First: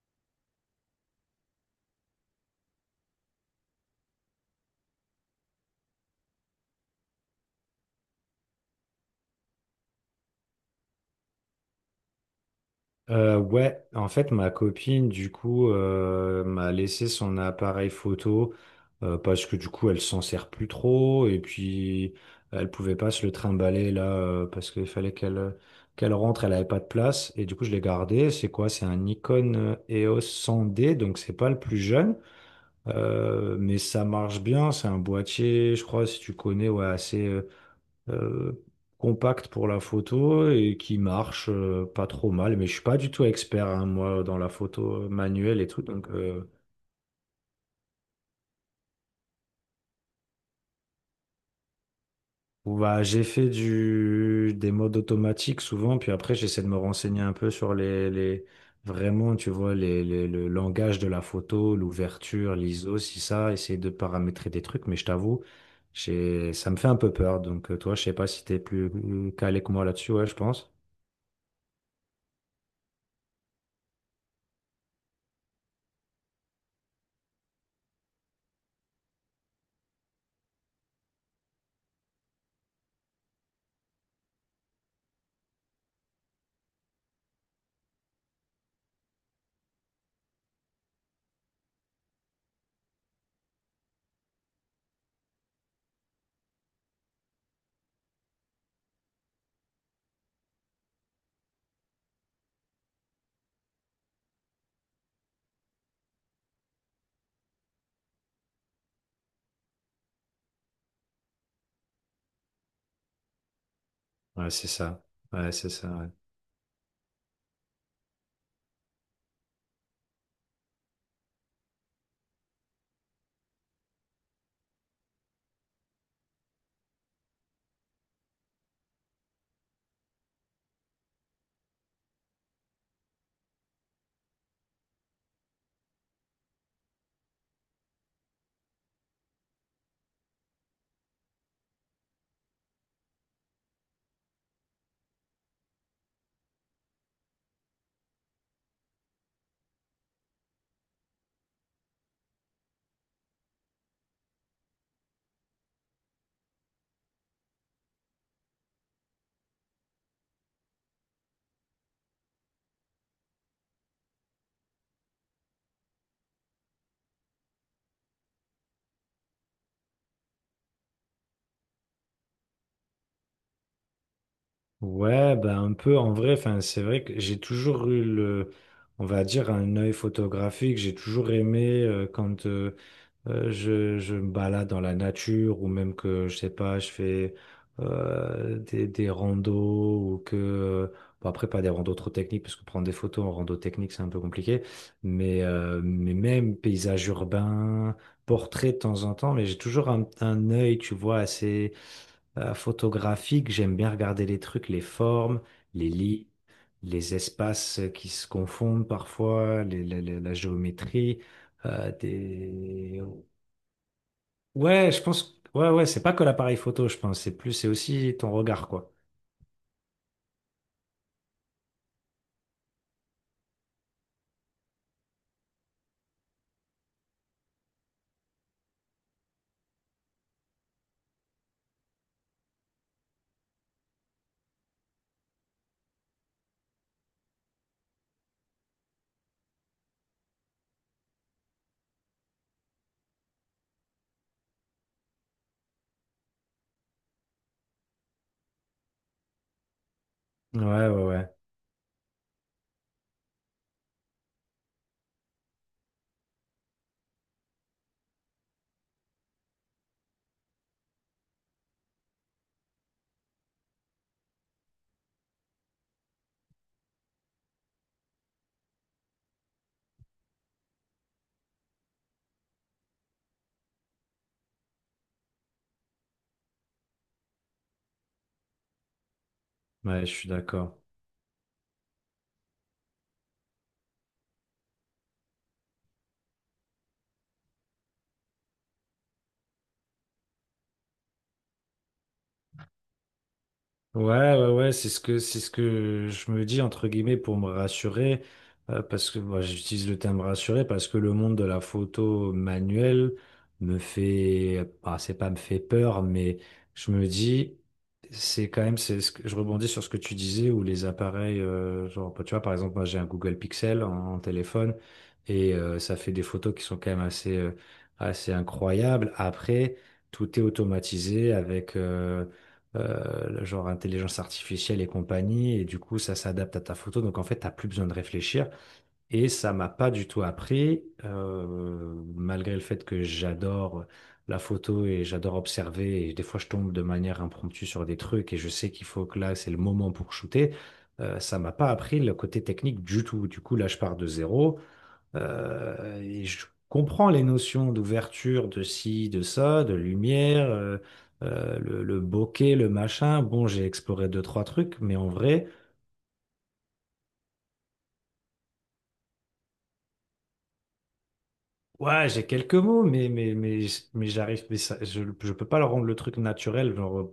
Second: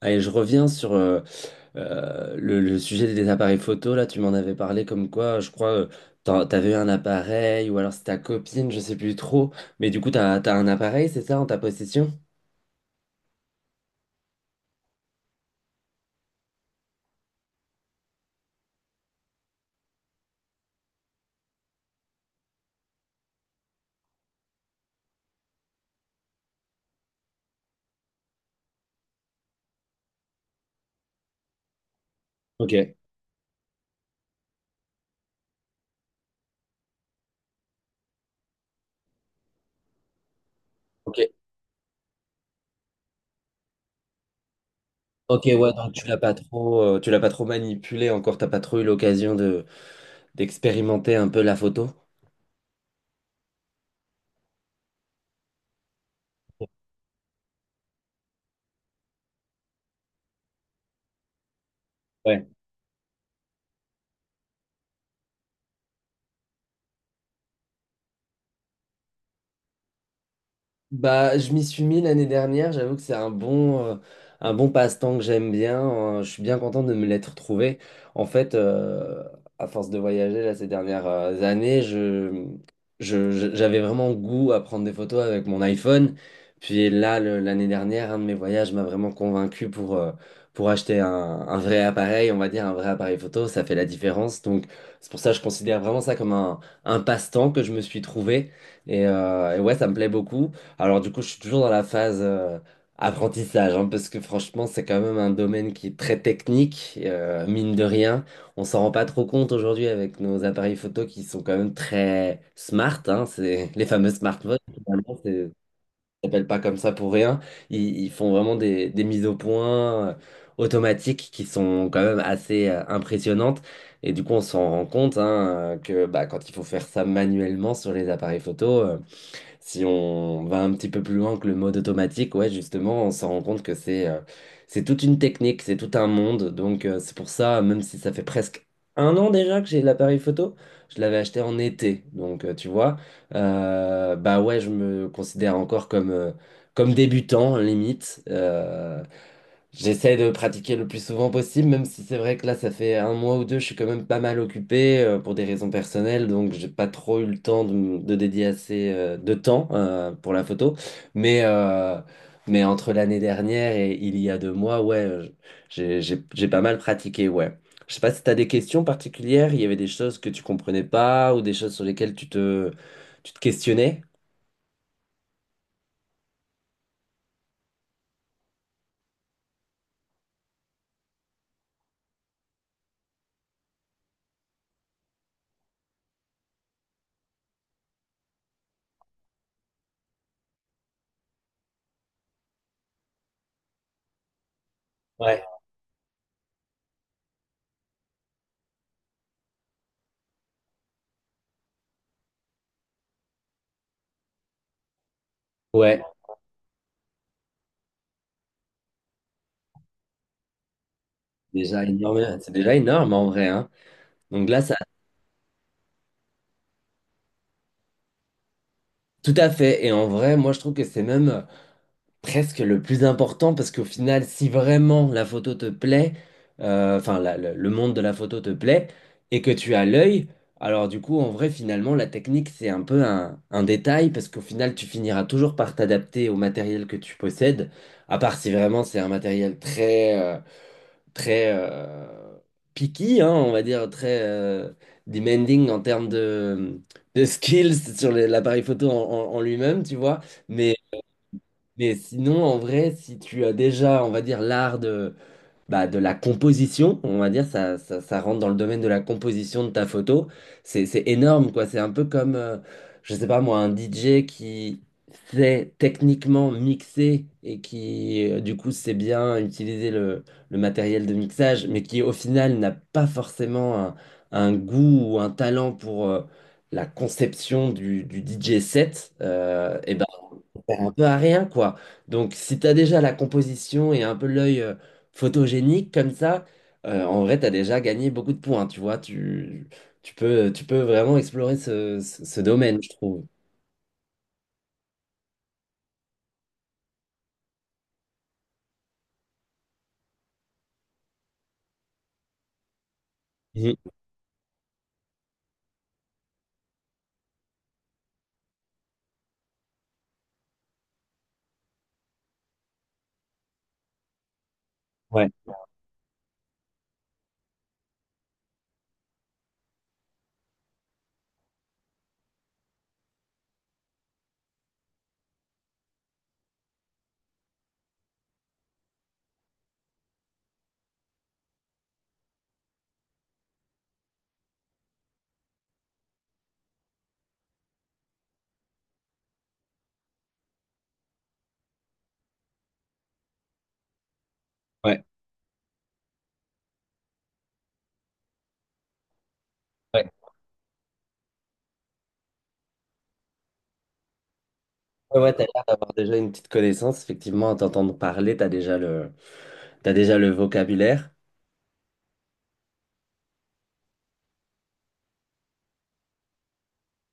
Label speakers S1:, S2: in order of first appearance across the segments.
S1: Allez, je reviens sur le sujet des appareils photo. Là, tu m'en avais parlé comme quoi, je crois, t'avais eu un appareil ou alors c'est ta copine, je sais plus trop. Mais du coup, t'as un appareil, c'est ça, en ta possession?
S2: Ouais, en fait, ma copine, du coup, m'a laissé son appareil photo parce que du coup, elle s'en sert plus trop et puis elle pouvait pas se le trimballer là parce qu'il fallait qu'elle rentre, elle avait pas de place et du coup, je l'ai gardé. C'est quoi? C'est un Nikon EOS 100D, donc c'est pas le plus jeune,
S1: Ok.
S2: mais ça marche bien. C'est un boîtier, je crois, si tu connais, ouais, assez. Euh, Compact pour la photo et qui
S1: Ok.
S2: marche pas trop mal. Mais je suis pas du tout expert, hein, moi, dans la photo
S1: Ok,
S2: manuelle et
S1: ouais,
S2: tout.
S1: donc tu
S2: Donc,
S1: l'as pas trop, tu l'as pas trop manipulé encore, t'as pas trop eu l'occasion de d'expérimenter un peu la photo.
S2: bah, j'ai fait des modes automatiques souvent. Puis après, j'essaie de me renseigner un peu sur les vraiment, tu vois, le langage de la photo, l'ouverture, l'ISO, si ça, essayer de paramétrer des trucs. Mais je t'avoue, ça me fait un peu peur. Donc, toi, je sais pas si t'es plus calé que moi là-dessus. Ouais, je pense.
S1: Bah, je m'y suis mis l'année dernière. J'avoue que c'est un bon passe-temps que j'aime bien, hein. Je suis bien content de me l'être trouvé. En fait, à force de voyager là, ces dernières années, j'avais vraiment goût à prendre des photos avec mon iPhone. Puis là, l'année dernière, un de mes voyages m'a vraiment convaincu pour acheter un vrai appareil, on va dire un vrai appareil photo. Ça fait la différence. Donc, c'est pour ça que je considère vraiment ça comme un passe-temps que je me suis trouvé. Et ouais, ça me plaît beaucoup. Alors du coup, je suis toujours dans la phase apprentissage, hein, parce que franchement, c'est quand même un domaine qui est très technique, mine de rien. On s'en rend pas trop compte aujourd'hui avec nos appareils photo qui sont quand même très smart, hein, c'est les fameux
S2: Ouais,
S1: smartphones,
S2: c'est ça.
S1: finalement,
S2: Ouais, c'est ça, ouais.
S1: ça s'appelle pas comme ça pour rien. Ils font vraiment des mises au point automatiques qui sont quand même assez impressionnantes. Et du coup, on s'en rend compte hein, que bah, quand il faut faire ça manuellement sur les appareils photo. Si on va un petit peu plus loin que le mode automatique, ouais, justement, on s'en rend compte que c'est toute une technique, c'est tout un monde. Donc c'est pour ça, même si ça fait presque un an déjà que j'ai l'appareil photo, je l'avais acheté en été. Donc tu vois, bah ouais, je me considère encore comme débutant limite. J'essaie de pratiquer le plus souvent possible, même si c'est vrai que là, ça fait un mois ou deux, je suis quand même pas mal occupé pour des raisons personnelles, donc j'ai pas trop eu le temps de, de dédier assez de temps pour la photo. Mais, euh, mais entre l'année dernière et il y a deux mois, ouais, j'ai pas mal pratiqué, ouais. Je sais pas si t'as des questions particulières, il y avait des choses que tu comprenais pas ou des choses sur lesquelles tu te questionnais.
S2: Ouais, bah un peu en vrai, enfin, c'est vrai que j'ai toujours eu on va dire, un œil photographique. J'ai toujours aimé quand je me balade dans la nature ou même que, je sais pas, je fais des randos ou que, bon, après, pas des randos trop techniques parce que prendre des photos en rando technique, c'est un peu compliqué,
S1: Ouais.
S2: mais même paysage urbain, portrait de temps en temps, mais j'ai toujours un œil, tu vois, assez photographique, j'aime bien regarder les trucs, les formes, les
S1: Ouais,
S2: lits, les espaces qui se confondent parfois, la géométrie,
S1: déjà
S2: euh,
S1: énorme, c'est déjà
S2: des...
S1: énorme en vrai, hein. Donc là, ça
S2: Ouais, je pense. Ouais, ouais, c'est pas que l'appareil photo, je pense. C'est plus, c'est aussi ton regard, quoi.
S1: Tout à fait. Et en vrai, moi, je trouve que c'est même presque le plus important parce qu'au final, si vraiment la photo te plaît, enfin, le monde de la photo te plaît et que tu as l'œil, alors du coup, en vrai, finalement, la technique, c'est un peu un détail parce qu'au final, tu finiras toujours par t'adapter au matériel que tu possèdes, à part si vraiment c'est un matériel très picky, hein, on va dire, très demanding en termes de skills sur l'appareil photo en, en lui-même, tu vois. Mais,
S2: Ouais, ouais, ouais.
S1: mais sinon, en vrai, si tu as déjà, on va dire, l'art de la composition, on va dire, ça rentre dans le domaine de la composition de ta photo. C'est énorme, quoi. C'est un peu comme, je sais pas moi, un DJ qui sait techniquement mixer et qui, du coup, sait bien utiliser le matériel de mixage, mais qui, au final, n'a pas forcément un goût ou un talent pour la conception du DJ set, et ben,
S2: Ouais, je suis d'accord.
S1: un peu à rien, quoi. Donc, si t'as déjà la composition et un peu l'œil photogénique comme ça, en vrai, t'as déjà gagné beaucoup de points, tu vois. Tu peux vraiment explorer ce, ce domaine, je trouve.
S2: Ouais, ouais, ouais, c'est ce que je me dis entre guillemets pour me rassurer, parce que moi j'utilise le terme rassurer parce que le monde de la photo manuelle
S1: Mhm.
S2: me fait, ah, c'est pas me fait peur, mais je me dis c'est quand même c'est ce que je rebondis sur ce que tu disais où les appareils, genre bah, tu vois par exemple moi j'ai un Google Pixel en téléphone
S1: Ouais,
S2: et ça fait des photos qui sont quand même assez assez incroyables. Après tout est automatisé avec genre intelligence artificielle et compagnie, et du coup, ça s'adapte à ta photo. Donc, en fait, t'as plus besoin de réfléchir. Et ça m'a pas du tout appris, malgré le fait que j'adore la photo et j'adore observer. Et des fois, je tombe de manière impromptue sur des trucs et je sais qu'il faut que là, c'est le moment pour shooter. Ça m'a pas appris le côté technique du tout. Du coup, là, je pars de zéro.
S1: ouais,
S2: Et je comprends les notions d'ouverture, de ci, de ça, de
S1: ouais.
S2: lumière, le bokeh, le machin. Bon, j'ai exploré deux, trois trucs, mais en
S1: Ouais, ouais, t'as
S2: vrai,
S1: l'air d'avoir déjà une petite connaissance. Effectivement, à t'entendre parler, t'as déjà le vocabulaire.
S2: ouais, j'ai quelques mots, mais, mais j'arrive, mais ça- je peux pas leur rendre le truc naturel. Genre,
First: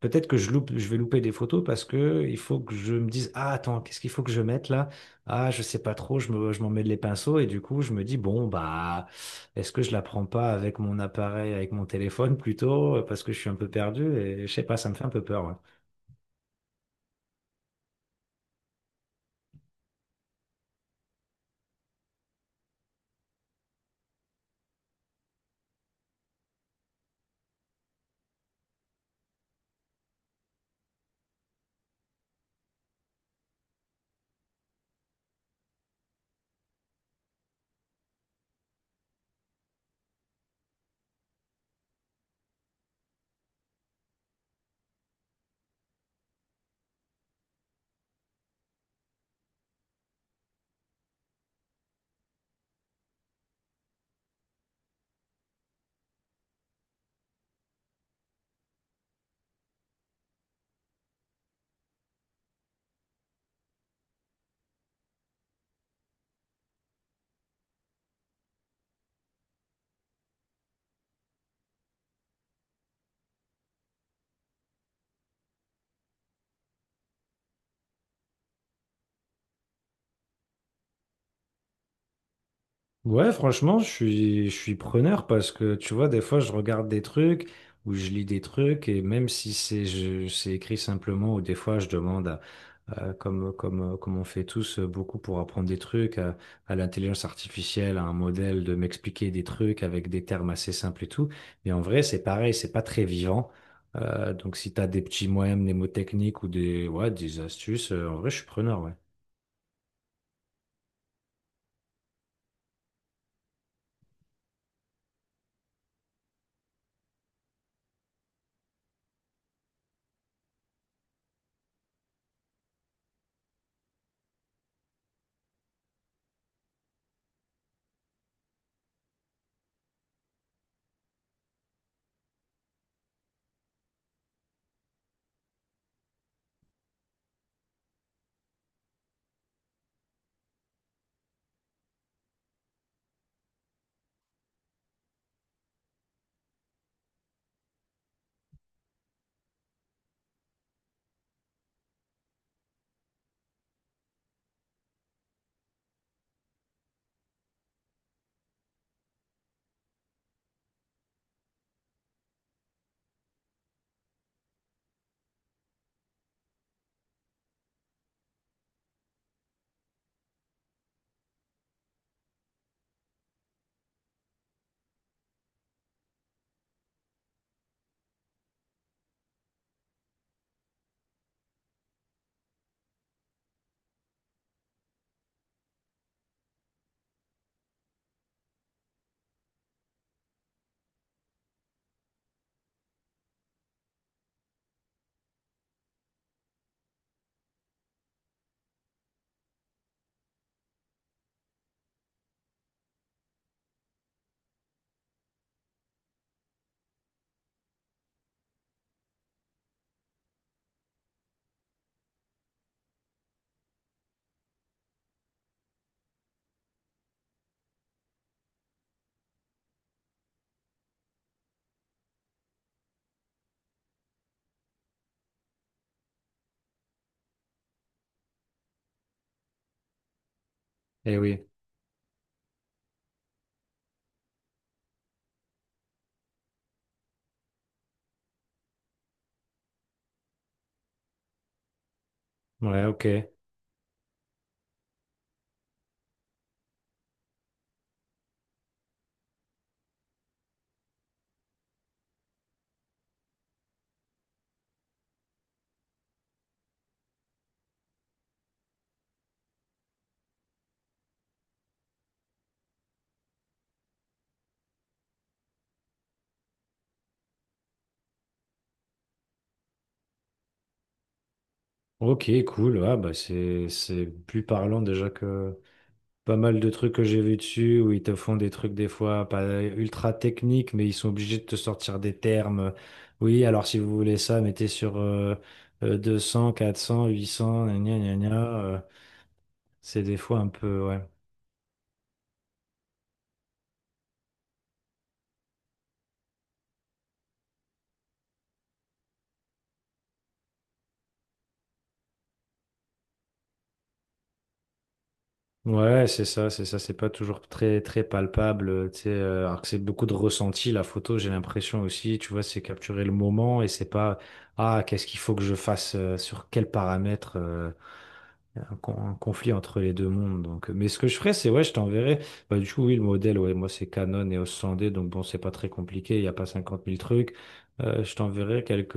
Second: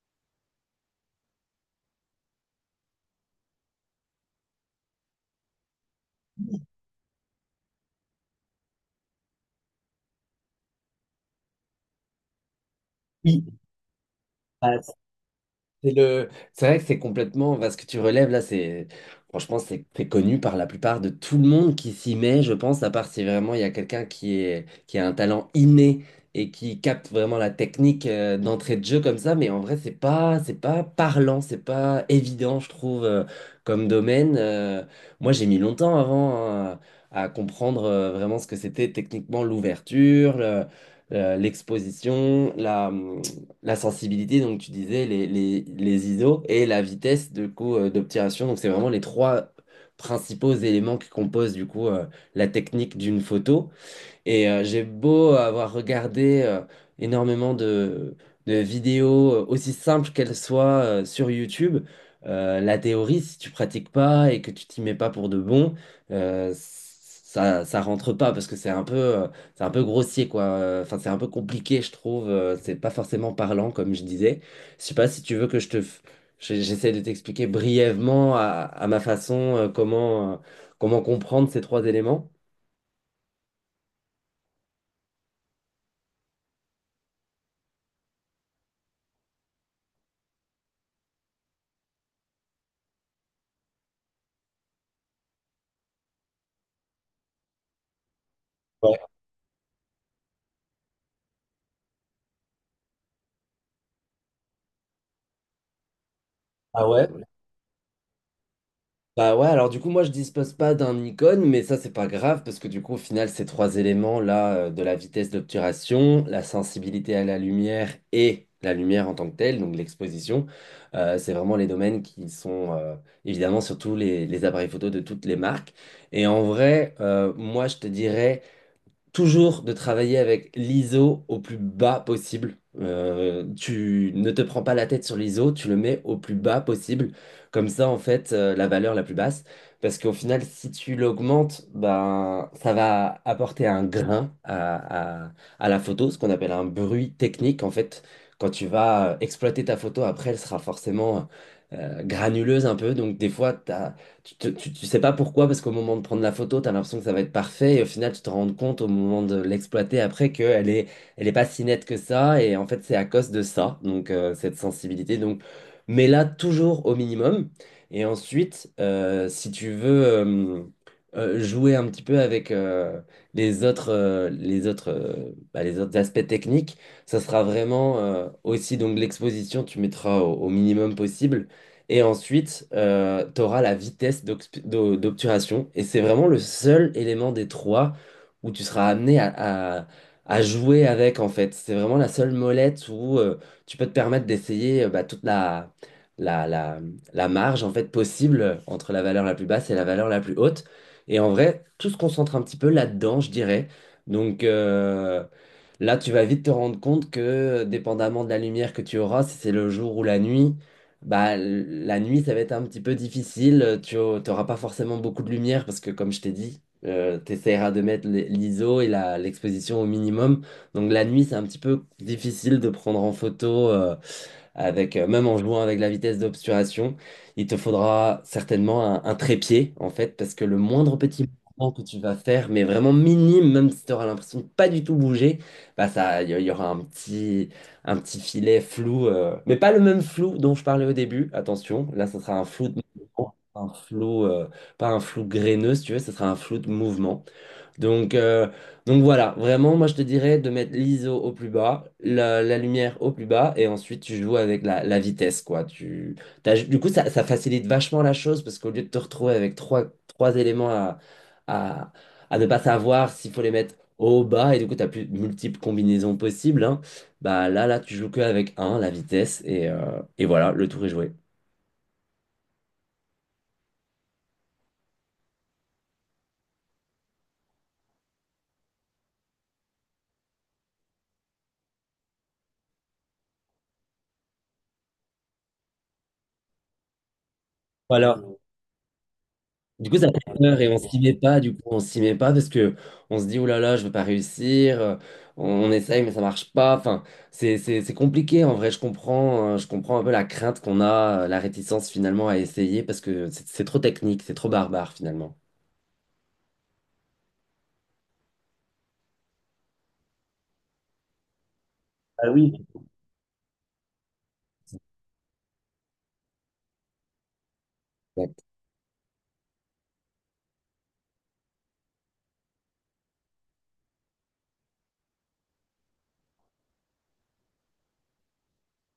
S2: peut-être que je loupe, je vais louper des photos parce que il faut que je me dise, ah attends, qu'est-ce qu'il faut que je mette là? Ah, je sais pas trop, je m'en mêle les pinceaux et du coup je me dis, bon bah est-ce que je la prends pas avec mon appareil, avec mon téléphone plutôt, parce que je
S1: Oui.
S2: suis un peu perdu et je sais pas, ça me fait un peu peur. Ouais.
S1: C'est vrai que c'est complètement. Parce que tu relèves là, c'est franchement c'est connu par la plupart de tout le monde qui s'y met, je pense, à part si vraiment il y a quelqu'un qui a un talent inné et qui capte vraiment la technique d'entrée de jeu comme ça. Mais en vrai, c'est pas parlant, c'est pas évident, je trouve, comme domaine. Moi, j'ai mis longtemps avant hein, à comprendre vraiment ce que c'était techniquement l'ouverture, l'exposition, la sensibilité, donc tu disais, les ISO et la vitesse de coup d'obturation. Donc c'est vraiment les trois principaux éléments qui composent du coup la technique d'une photo. Et j'ai beau avoir regardé énormément de vidéos, aussi simples qu'elles soient, sur YouTube, la théorie, si tu pratiques pas et que tu t'y mets pas pour de bon, ça, ça rentre pas parce que c'est un peu grossier, quoi. Enfin, c'est un peu compliqué, je trouve. C'est pas forcément parlant, comme je disais. Je sais pas si tu veux que je te... f- j'ai- J'essaie de t'expliquer brièvement à ma façon, comment comprendre ces trois éléments.
S2: Ouais, franchement, je suis preneur parce que tu vois, des fois, je regarde des trucs ou je lis des trucs et même si c'est c'est écrit simplement ou des fois, je demande, comme, comme on fait tous beaucoup pour apprendre des trucs, à l'intelligence artificielle, à un modèle de
S1: Ouais.
S2: m'expliquer des trucs avec des termes assez simples et tout. Mais en vrai, c'est pareil, c'est pas très vivant. Donc, si tu as des petits moyens mnémotechniques ou
S1: Ah ouais?
S2: ouais, des astuces, en vrai, je suis preneur, ouais.
S1: Bah ouais, alors du coup, moi je dispose pas d'un icône, mais ça c'est pas grave parce que du coup, au final, ces trois éléments là, de la vitesse d'obturation, la sensibilité à la lumière et la lumière en tant que telle, donc l'exposition, c'est vraiment les domaines qui sont évidemment surtout les appareils photo de toutes les marques. Et en vrai, moi je te dirais toujours de travailler avec l'ISO au plus bas possible. Tu ne te prends pas la tête sur l'ISO, tu le mets au plus bas possible. Comme ça, en fait, la valeur la plus basse. Parce qu'au final, si tu l'augmentes, ben, ça va apporter un grain à la photo, ce qu'on appelle un bruit technique. En fait, quand tu vas exploiter ta photo, après, elle sera forcément granuleuse un peu. Donc, des fois, tu sais pas pourquoi, parce qu'au moment de prendre la photo, tu as l'impression que ça va être parfait, et au final, tu te rends compte au moment de l'exploiter après qu'elle est pas si nette que ça, et en fait, c'est à cause de ça, donc cette sensibilité. Donc, mais là, toujours au minimum. Et ensuite, si tu veux jouer un petit peu avec les autres aspects techniques, ça sera vraiment aussi donc l'exposition, tu mettras au minimum possible. Et ensuite, tu auras la vitesse d'obturation. Et c'est vraiment le seul élément des trois où tu seras amené à jouer avec, en fait. C'est vraiment la seule molette où tu peux te permettre d'essayer toute la, la, la marge en fait, possible entre la valeur la plus basse et la valeur la plus haute. Et en vrai, tout se concentre un petit peu là-dedans, je dirais. Donc, euh, Là, tu vas vite te rendre compte que, dépendamment de la lumière que tu auras, si c'est le jour ou la nuit, bah, la nuit, ça va être un petit peu difficile. Tu n'auras pas forcément beaucoup de lumière parce que, comme je t'ai dit, tu essaieras de mettre l'ISO et l'exposition au minimum. Donc, la nuit, c'est un petit peu difficile de prendre en photo même en jouant avec la vitesse d'obturation, il te faudra certainement un trépied, en fait, parce que le moindre
S2: Eh
S1: petit
S2: oui,
S1: mouvement que tu vas faire, mais vraiment minime, même si tu auras l'impression de pas du tout bouger, bah ça, il y aura un petit filet flou, mais pas le même flou dont je parlais au début, attention, là, ce sera un flou de
S2: ouais, ok.
S1: mouvement, pas un flou graineux, si tu veux, ce sera un flou de mouvement. Donc, euh, donc voilà, vraiment, moi je te dirais de mettre l'ISO au plus bas, la lumière au plus bas, et ensuite tu joues avec la vitesse, quoi. Du coup, ça facilite vachement la chose parce qu'au lieu de te retrouver avec trois éléments à, à ne pas savoir s'il faut les mettre haut ou bas, et du coup, tu as plus de multiples combinaisons possibles, hein, bah là, tu joues que avec la vitesse, et voilà, le tour est joué.
S2: Ok, cool. Ah, bah c'est plus parlant déjà que pas mal de trucs que j'ai vu dessus où ils te font des trucs des fois pas ultra techniques, mais ils sont obligés de te sortir des termes. Oui, alors si vous voulez ça, mettez sur 200, 400, 800, gna gna
S1: Voilà.
S2: gna.
S1: Du coup,
S2: C'est
S1: ça
S2: des
S1: fait
S2: fois un
S1: peur et on
S2: peu.
S1: s'y
S2: Ouais.
S1: met pas, du coup, on s'y met pas parce que on se dit, oh là là, je vais pas réussir, on essaye mais ça marche pas. Enfin, c'est compliqué en vrai, je comprends un peu la crainte qu'on a, la réticence finalement à essayer parce que c'est trop technique, c'est trop barbare finalement.
S2: Ouais, c'est ça, c'est pas toujours très palpable, tu sais, alors que c'est beaucoup de ressenti, la photo, j'ai l'impression aussi,
S1: Ah
S2: tu vois,
S1: oui.
S2: c'est capturer le moment et c'est pas, ah, qu'est-ce qu'il faut que je fasse, sur quels paramètres,
S1: Exact.
S2: il y a un, un conflit entre les deux mondes. Donc mais ce que je ferais, c'est ouais, je t'enverrai. Bah, du coup, oui, le modèle, ouais, moi, c'est Canon et EOS 100D, donc bon, c'est pas très compliqué, il n'y a pas cinquante mille trucs. Je t'enverrai quelques,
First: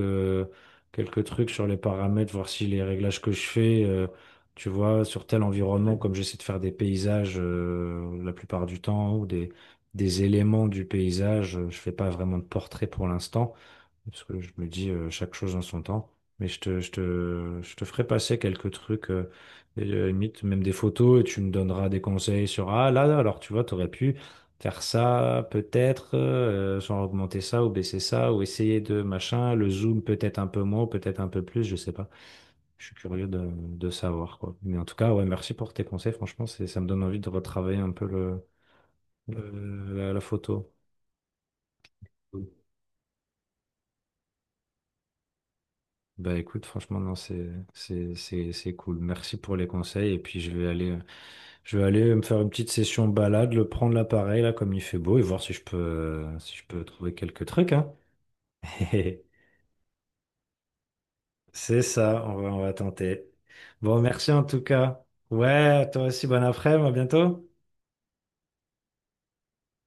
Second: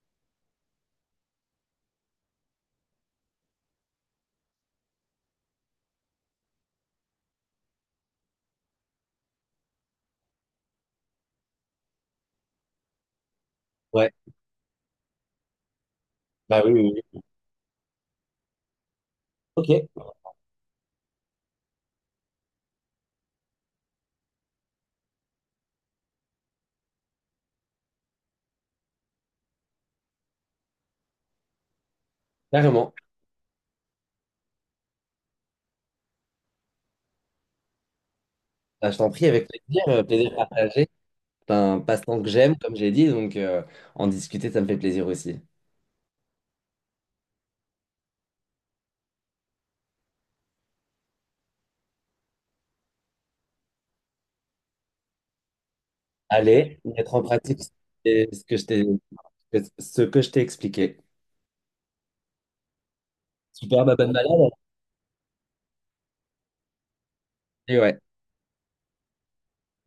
S2: quelques trucs sur les paramètres, voir si les réglages que je fais, tu vois, sur tel environnement, ouais, comme j'essaie de faire des paysages la plupart du temps, ou des éléments du paysage, je fais pas vraiment de portrait pour l'instant.
S1: Ouais,
S2: Parce que je me dis chaque chose en son temps. Mais
S1: bah oui, oui, oui.
S2: je te ferai passer quelques trucs,
S1: Ok,
S2: limite même des photos, et tu me donneras des conseils sur ah là, là, alors tu vois, tu aurais pu faire ça, peut-être, sans augmenter ça, ou baisser ça, ou essayer de machin, le zoom peut-être un peu moins, peut-être un peu plus, je sais pas. Je
S1: carrément.
S2: suis curieux de savoir, quoi. Mais en tout cas, ouais, merci pour tes conseils, franchement, c'est, ça me donne envie de retravailler un peu
S1: Bah, je t'en prie, avec plaisir,
S2: la
S1: plaisir
S2: photo.
S1: partagé. C'est un passe-temps que j'aime, comme j'ai dit, donc en discuter, ça me fait plaisir aussi.
S2: Bah écoute, franchement, non, c'est cool. Merci pour les conseils. Et puis, je vais aller me faire une petite session balade, le prendre l'appareil, là, comme il fait beau, et voir si je peux, si je
S1: Allez,
S2: peux
S1: mettre
S2: trouver
S1: en
S2: quelques
S1: pratique ce
S2: trucs, hein.
S1: que ce que je t'ai Ce que je t'ai expliqué.
S2: C'est ça, on va tenter.
S1: Super
S2: Bon,
S1: bonne
S2: merci en
S1: Malade.
S2: tout cas. Ouais, toi aussi, bon après-midi, à bientôt.
S1: Et ouais.